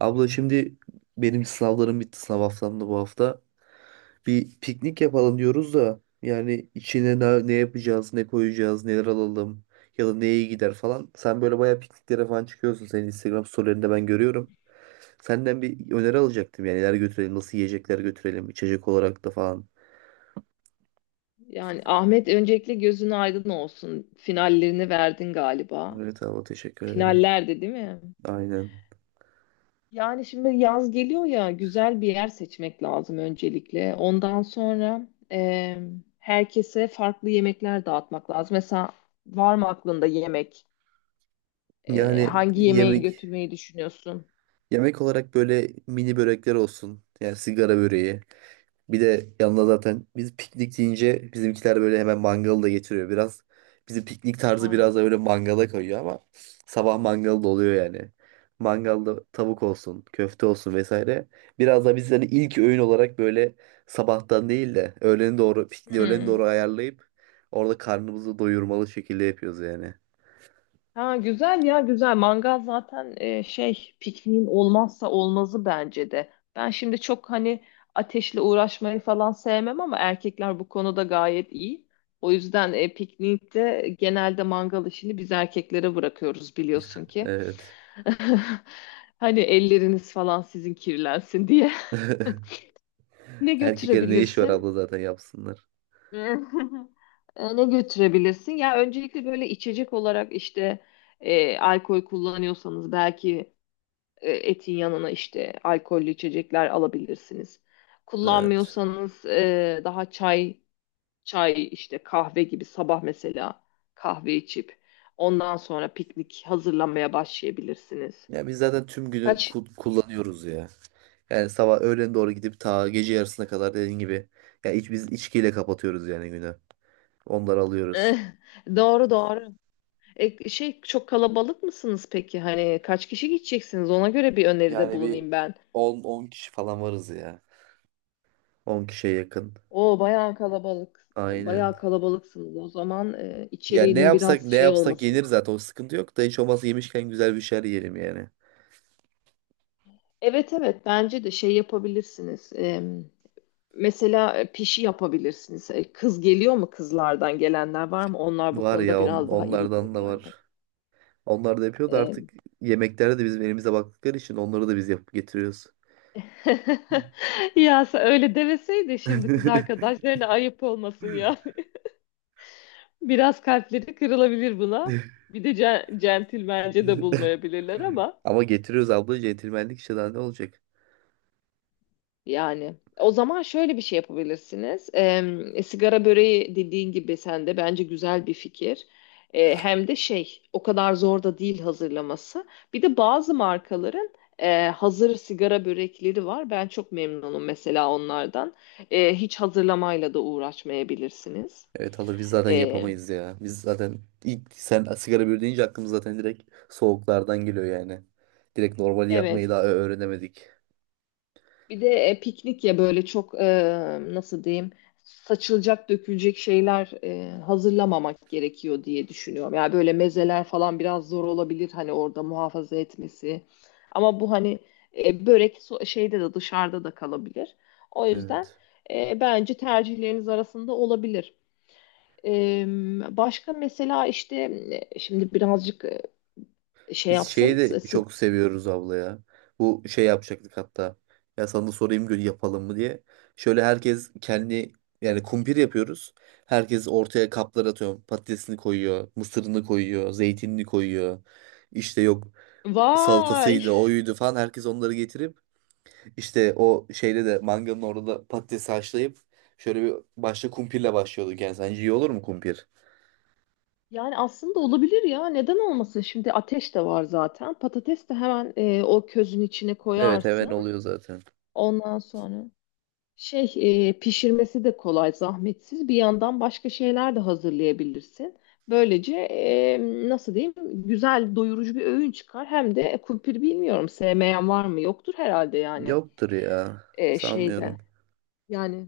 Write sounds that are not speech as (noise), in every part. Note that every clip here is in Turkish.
Abla şimdi benim sınavlarım bitti. Sınav haftam da bu hafta. Bir piknik yapalım diyoruz da yani içine ne yapacağız, ne koyacağız, neler alalım ya da neye iyi gider falan. Sen böyle bayağı pikniklere falan çıkıyorsun. Senin Instagram storylerinde ben görüyorum. Senden bir öneri alacaktım yani neler götürelim, nasıl yiyecekler götürelim, içecek olarak da falan. Yani Ahmet öncelikle gözün aydın olsun. Finallerini verdin galiba. Evet abla, teşekkür ederim. Finallerde değil mi? Aynen. Yani şimdi yaz geliyor ya güzel bir yer seçmek lazım öncelikle. Ondan sonra herkese farklı yemekler dağıtmak lazım. Mesela var mı aklında yemek? Eee, Yani hangi yemeği yemek götürmeyi düşünüyorsun? yemek olarak böyle mini börekler olsun. Yani sigara böreği. Bir de yanına zaten biz piknik deyince bizimkiler böyle hemen mangalı da getiriyor biraz. Bizim piknik tarzı Aa. biraz da böyle mangala kayıyor ama sabah mangalı da oluyor yani. Mangalda tavuk olsun, köfte olsun vesaire. Biraz da biz hani ilk öğün olarak böyle sabahtan değil de öğlene doğru, pikniği öğlene Hmm. doğru ayarlayıp orada karnımızı doyurmalı şekilde yapıyoruz yani. Ha güzel ya güzel. Mangal zaten şey pikniğin olmazsa olmazı bence de. Ben şimdi çok hani ateşle uğraşmayı falan sevmem ama erkekler bu konuda gayet iyi. O yüzden piknikte genelde mangal işini biz erkeklere bırakıyoruz biliyorsun ki. Evet. (laughs) Hani elleriniz falan sizin kirlensin diye. (laughs) (laughs) Ne Erkeklerin ne iş var götürebilirsin? abla, zaten yapsınlar. (laughs) Ne götürebilirsin? Ya öncelikle böyle içecek olarak işte alkol kullanıyorsanız belki etin yanına işte alkollü içecekler alabilirsiniz. Evet. Kullanmıyorsanız daha çay, çay işte kahve gibi sabah mesela kahve içip ondan sonra piknik hazırlamaya başlayabilirsiniz. Ya biz zaten tüm günü Kaç. (laughs) Kullanıyoruz ya. Yani sabah öğlen doğru gidip ta gece yarısına kadar dediğin gibi. Ya biz içkiyle kapatıyoruz yani günü. Onları alıyoruz. Eh, doğru doğru. Şey çok kalabalık mısınız peki? Hani kaç kişi gideceksiniz? Ona göre bir öneride Yani bir bulunayım ben. on kişi falan varız ya. 10 kişiye yakın. O bayağı kalabalık. Aynen. Bayağı kalabalıksınız. O zaman Ya ne içeriğinin yapsak biraz ne şey yapsak olması. yenir zaten, o sıkıntı yok da hiç olmazsa yemişken güzel bir şeyler yiyelim yani. Evet, evet, bence de şey yapabilirsiniz. Mesela pişi yapabilirsiniz. Kız geliyor mu kızlardan gelenler var mı? Onlar bu Var konuda ya biraz daha iyidir onlardan da yani. var. Onlar da yapıyor da Ee, artık yemeklerde de bizim elimize baktıkları için onları da biz yapıp getiriyoruz. (laughs) Ya sen öyle demeseydi şimdi kız (laughs) arkadaşlarına ayıp olmasın yani. (laughs) Biraz kalpleri kırılabilir buna. Bir de centilmence de bulmayabilirler ama. Ama getiriyoruz abla, centilmenlik işte, daha ne olacak? Yani o zaman şöyle bir şey yapabilirsiniz. Sigara böreği dediğin gibi sen de bence güzel bir fikir. Hem de şey o kadar zor da değil hazırlaması. Bir de bazı markaların hazır sigara börekleri var. Ben çok memnunum mesela onlardan. Hiç hazırlamayla da uğraşmayabilirsiniz. Evet alır, biz zaten E, yapamayız ya. Biz zaten ilk sen sigara bir deyince aklımız zaten direkt soğuklardan geliyor yani. Direkt normali yapmayı evet. daha öğrenemedik. Bir de piknik ya böyle çok nasıl diyeyim saçılacak dökülecek şeyler hazırlamamak gerekiyor diye düşünüyorum. Yani böyle mezeler falan biraz zor olabilir hani orada muhafaza etmesi. Ama bu hani börek şeyde de dışarıda da kalabilir. O yüzden Evet. Bence tercihleriniz arasında olabilir. E, başka mesela işte şimdi birazcık şey Biz şeyi yapsanız. de çok seviyoruz abla ya. Bu şey yapacaktık hatta. Ya sana da sorayım yapalım mı diye. Şöyle herkes kendi, yani kumpir yapıyoruz. Herkes ortaya kaplar atıyor. Patatesini koyuyor, mısırını koyuyor, zeytinini koyuyor. İşte yok Vay! salatasıydı, oyuydu falan. Herkes onları getirip, İşte o şeyde de manganın orada patatesi haşlayıp şöyle bir başta kumpirle başlıyorduk yani. Sence iyi olur mu kumpir? Yani aslında olabilir ya. Neden olmasın? Şimdi ateş de var zaten. Patates de hemen o közün içine Evet koyarsın. hemen oluyor zaten. Ondan sonra şey pişirmesi de kolay, zahmetsiz. Bir yandan başka şeyler de hazırlayabilirsin. Böylece nasıl diyeyim? Güzel, doyurucu bir öğün çıkar. Hem de kumpir bilmiyorum sevmeyen var mı? Yoktur herhalde yani Yoktur ya. Şeyde. Sanmıyorum. Yani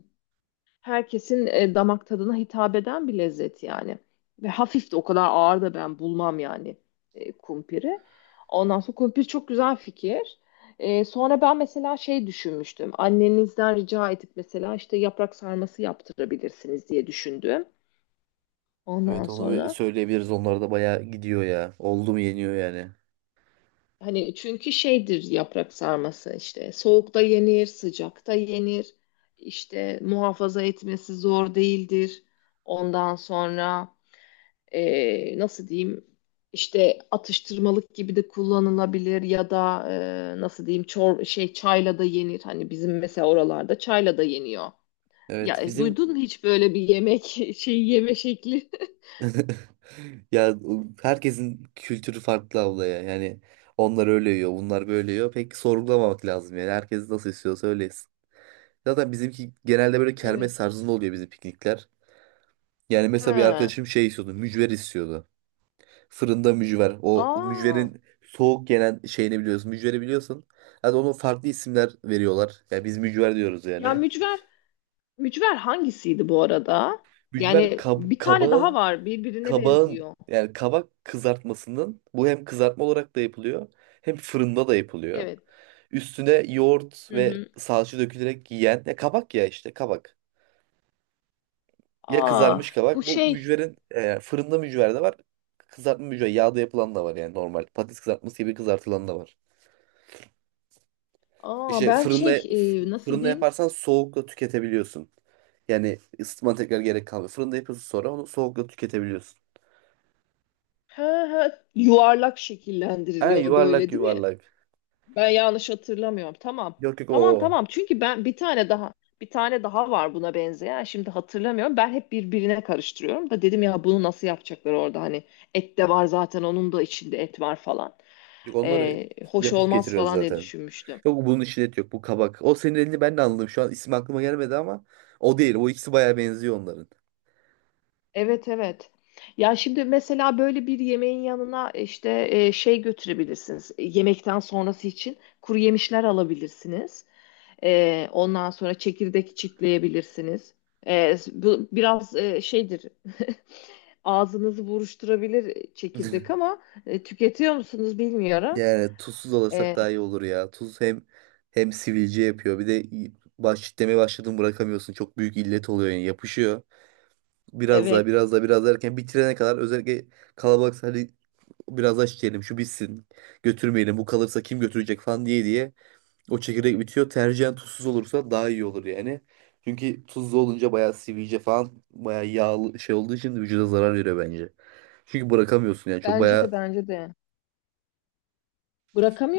herkesin damak tadına hitap eden bir lezzet yani. Ve hafif de o kadar ağır da ben bulmam yani kumpiri. Ondan sonra kumpir çok güzel fikir. Sonra ben mesela şey düşünmüştüm. Annenizden rica edip mesela işte yaprak sarması yaptırabilirsiniz diye düşündüm. Ondan Evet onu bir sonra söyleyebiliriz. Onlar da bayağı gidiyor ya. Oldu mu yeniyor yani. hani çünkü şeydir yaprak sarması işte soğukta yenir, sıcakta yenir. İşte muhafaza etmesi zor değildir. Ondan sonra nasıl diyeyim işte atıştırmalık gibi de kullanılabilir ya da nasıl diyeyim çor şey çayla da yenir. Hani bizim mesela oralarda çayla da yeniyor. Ya Evet bizim. duydun mu hiç böyle bir yemek (laughs) şeyi yeme şekli? (laughs) (laughs) Ya, herkesin kültürü farklı abla ya. Yani onlar öyle yiyor, bunlar böyle yiyor. Pek sorgulamamak lazım yani. Herkes nasıl istiyorsa öyle yesin. Zaten bizimki genelde böyle kermes Evet. tarzında oluyor, bizim piknikler. Yani mesela bir Ha. arkadaşım şey istiyordu. Mücver istiyordu. Fırında mücver. O Aa. mücverin soğuk gelen şeyini biliyorsun. Mücveri biliyorsun. Hadi onun farklı isimler veriyorlar. Yani biz mücver diyoruz Ya yani. mücver hangisiydi bu arada? Mücver Yani bir tane daha kabağın var birbirine kabağın benziyor. yani kabak kızartmasının, bu hem kızartma olarak da yapılıyor hem fırında da yapılıyor. Evet. Üstüne yoğurt Hı ve hı. salça dökülerek yiyen ya kabak ya işte kabak. Ya Aa, kızarmış bu kabak. Bu şey. mücverin fırında mücver de var. Kızartma mücver. Yağda yapılan da var yani normal. Patates kızartması gibi kızartılan da var. Aa İşte ben fırında şey nasıl fırında diyeyim? yaparsan soğukla tüketebiliyorsun. Yani ısıtma tekrar gerek kalmıyor. Fırında yapıyorsun sonra onu soğukla tüketebiliyorsun. He he yuvarlak Ha, şekillendiriliyor yuvarlak böyle değil mi? yuvarlak. Ben yanlış hatırlamıyorum. Tamam. Yok yok Tamam, o. tamam. Çünkü ben bir tane daha var buna benzeyen. Şimdi hatırlamıyorum. Ben hep birbirine karıştırıyorum da dedim ya bunu nasıl yapacaklar orada hani et de var zaten onun da içinde et var falan. Yok, onları Hoş yapıp olmaz getiriyoruz falan diye zaten. düşünmüştüm. Yok, bunun içinde et yok, bu kabak. O senin elini ben de anladım. Şu an isim aklıma gelmedi ama o değil. O ikisi bayağı benziyor onların. Evet, evet. Ya şimdi mesela böyle bir yemeğin yanına işte şey götürebilirsiniz. Yemekten sonrası için kuru yemişler alabilirsiniz. Ondan sonra çekirdek çitleyebilirsiniz. Bu biraz şeydir. (laughs) Ağzınızı buruşturabilir çekirdek (laughs) ama tüketiyor musunuz bilmiyorum. Yani tuzsuz alırsak E, daha iyi olur ya. Tuz hem hem sivilce yapıyor. Bir de demeye başladın, bırakamıyorsun. Çok büyük illet oluyor yani, yapışıyor. Biraz daha evet. biraz daha biraz daha erken bitirene kadar özellikle kalabalıksa, hadi biraz daha içelim şu bitsin. Götürmeyelim, bu kalırsa kim götürecek falan diye diye. O çekirdek bitiyor. Tercihen tuzsuz olursa daha iyi olur yani. Çünkü tuzlu olunca bayağı sivilce falan, bayağı yağlı şey olduğu için vücuda zarar veriyor bence. Çünkü bırakamıyorsun yani, çok Bence de, bayağı bence de.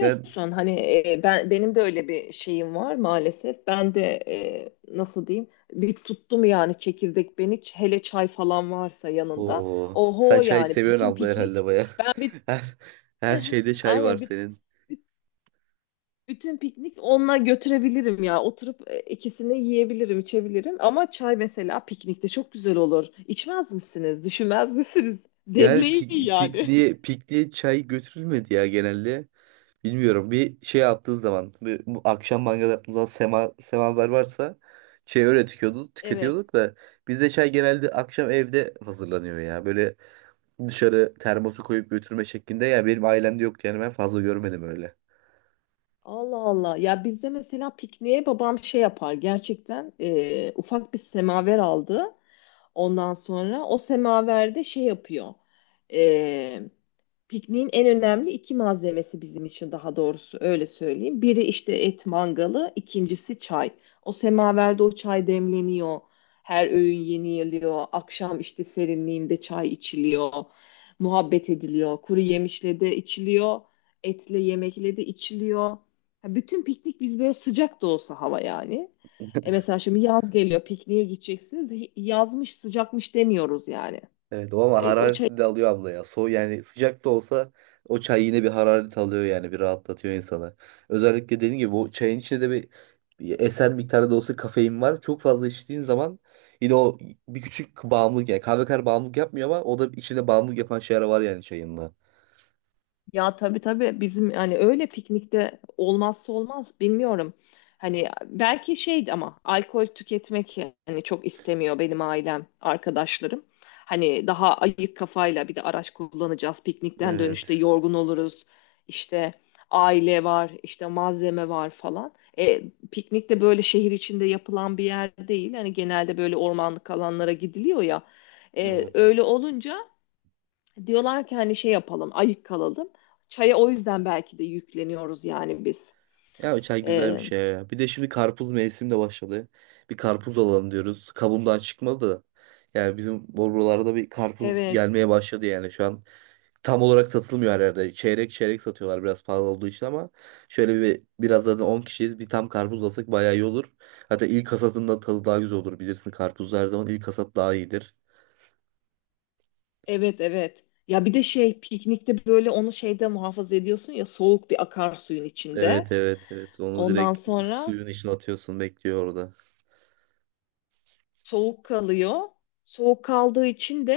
yani. Hani ben benim de öyle bir şeyim var maalesef. Ben de nasıl diyeyim? Bir tuttum yani çekirdek beni. Hele çay falan varsa yanında. Oo, sen Oho çay yani seviyorsun bütün abla herhalde, piknik. baya. Ben bir (laughs) Her, her (laughs) şeyde çay var aynen senin. bütün piknik onunla götürebilirim ya. Oturup ikisini yiyebilirim, içebilirim. Ama çay mesela piknikte çok güzel olur. İçmez misiniz? Düşünmez misiniz? Yani Devleyin pik, yani. pikniğe, pikniğe çay götürülmedi ya genelde. Bilmiyorum, bir şey yaptığın zaman bu akşam mangal yaptığımız zaman semaver varsa şey, öyle tüketiyorduk, (laughs) Evet. tüketiyorduk da bizde çay genelde akşam evde hazırlanıyor ya. Böyle dışarı termosu koyup götürme şeklinde ya benim ailemde yok yani, ben fazla görmedim öyle. Allah Allah. Ya bizde mesela pikniğe babam şey yapar. Gerçekten ufak bir semaver aldı. Ondan sonra o semaverde şey yapıyor. Ee, pikniğin en önemli iki malzemesi bizim için daha doğrusu öyle söyleyeyim. Biri işte et mangalı, ikincisi çay. O semaverde o çay demleniyor. Her öğün yeniliyor. Akşam işte serinliğinde çay içiliyor. Muhabbet ediliyor. Kuru yemişle de içiliyor. Etle yemekle de içiliyor. Ha, bütün piknik biz böyle sıcak da olsa hava yani. Mesela şimdi yaz geliyor, pikniğe gideceksiniz. Yazmış, sıcakmış demiyoruz yani. Evet, o ama E, o harareti de alıyor abla ya. So yani sıcak da olsa o çay yine bir hararet alıyor yani, bir rahatlatıyor insanı. Özellikle dediğim gibi bu çayın içinde de bir eser miktarda da olsa kafein var. Çok fazla içtiğin zaman yine o bir küçük bağımlılık yani, kahve kadar bağımlılık yapmıyor ama o da içinde bağımlılık yapan şeyler var yani çayında. Ya tabii, tabii bizim hani öyle piknikte olmazsa olmaz bilmiyorum. Hani belki şeydi ama alkol tüketmek yani çok istemiyor benim ailem, arkadaşlarım. Hani daha ayık kafayla bir de araç kullanacağız. Piknikten dönüşte Evet. yorgun oluruz. İşte aile var, işte malzeme var falan. Piknik de böyle şehir içinde yapılan bir yer değil. Hani genelde böyle ormanlık alanlara gidiliyor ya. E, Evet. öyle olunca. Diyorlar ki hani şey yapalım, ayık kalalım. Çaya o yüzden belki de yükleniyoruz yani biz. Ya çay güzel bir Ee, şey ya. Bir de şimdi karpuz mevsimi de başladı. Bir karpuz alalım diyoruz. Kabuğundan çıkmadı da. Yani bizim buralarda bir karpuz evet, gelmeye başladı yani şu an, tam olarak satılmıyor her yerde. Çeyrek çeyrek satıyorlar biraz pahalı olduğu için ama şöyle bir biraz, zaten 10 kişiyiz. Bir tam karpuz alsak bayağı iyi olur. Hatta ilk hasatında tadı daha güzel olur, bilirsin. Karpuzda her zaman ilk hasat daha iyidir. evet, evet. Ya bir de şey piknikte böyle onu şeyde muhafaza ediyorsun ya soğuk bir akarsuyun içinde. Evet evet evet. Onu Ondan direkt sonra suyun içine atıyorsun, bekliyor orada. soğuk kalıyor. Soğuk kaldığı için de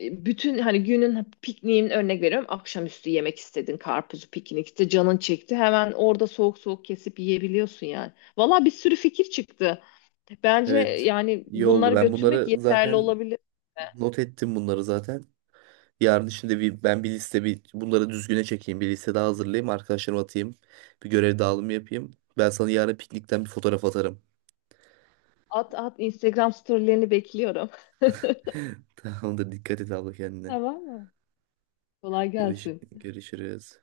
bütün hani günün pikniğin örnek veriyorum akşamüstü yemek istedin karpuzu piknikte canın çekti hemen orada soğuk soğuk kesip yiyebiliyorsun yani. Valla bir sürü fikir çıktı. Bence Evet, yani iyi oldu. bunları Ben götürmek bunları yeterli zaten olabilir. not ettim, bunları zaten. Yarın şimdi ben bir liste bunları düzgüne çekeyim. Bir liste daha hazırlayayım. Arkadaşlarıma atayım. Bir görev dağılımı yapayım. Ben sana yarın piknikten bir fotoğraf atarım. At at Instagram storylerini bekliyorum. (laughs) (laughs) Tamamdır. Dikkat et abla kendine. Tamam mı? Kolay Görüş gelsin. görüşürüz.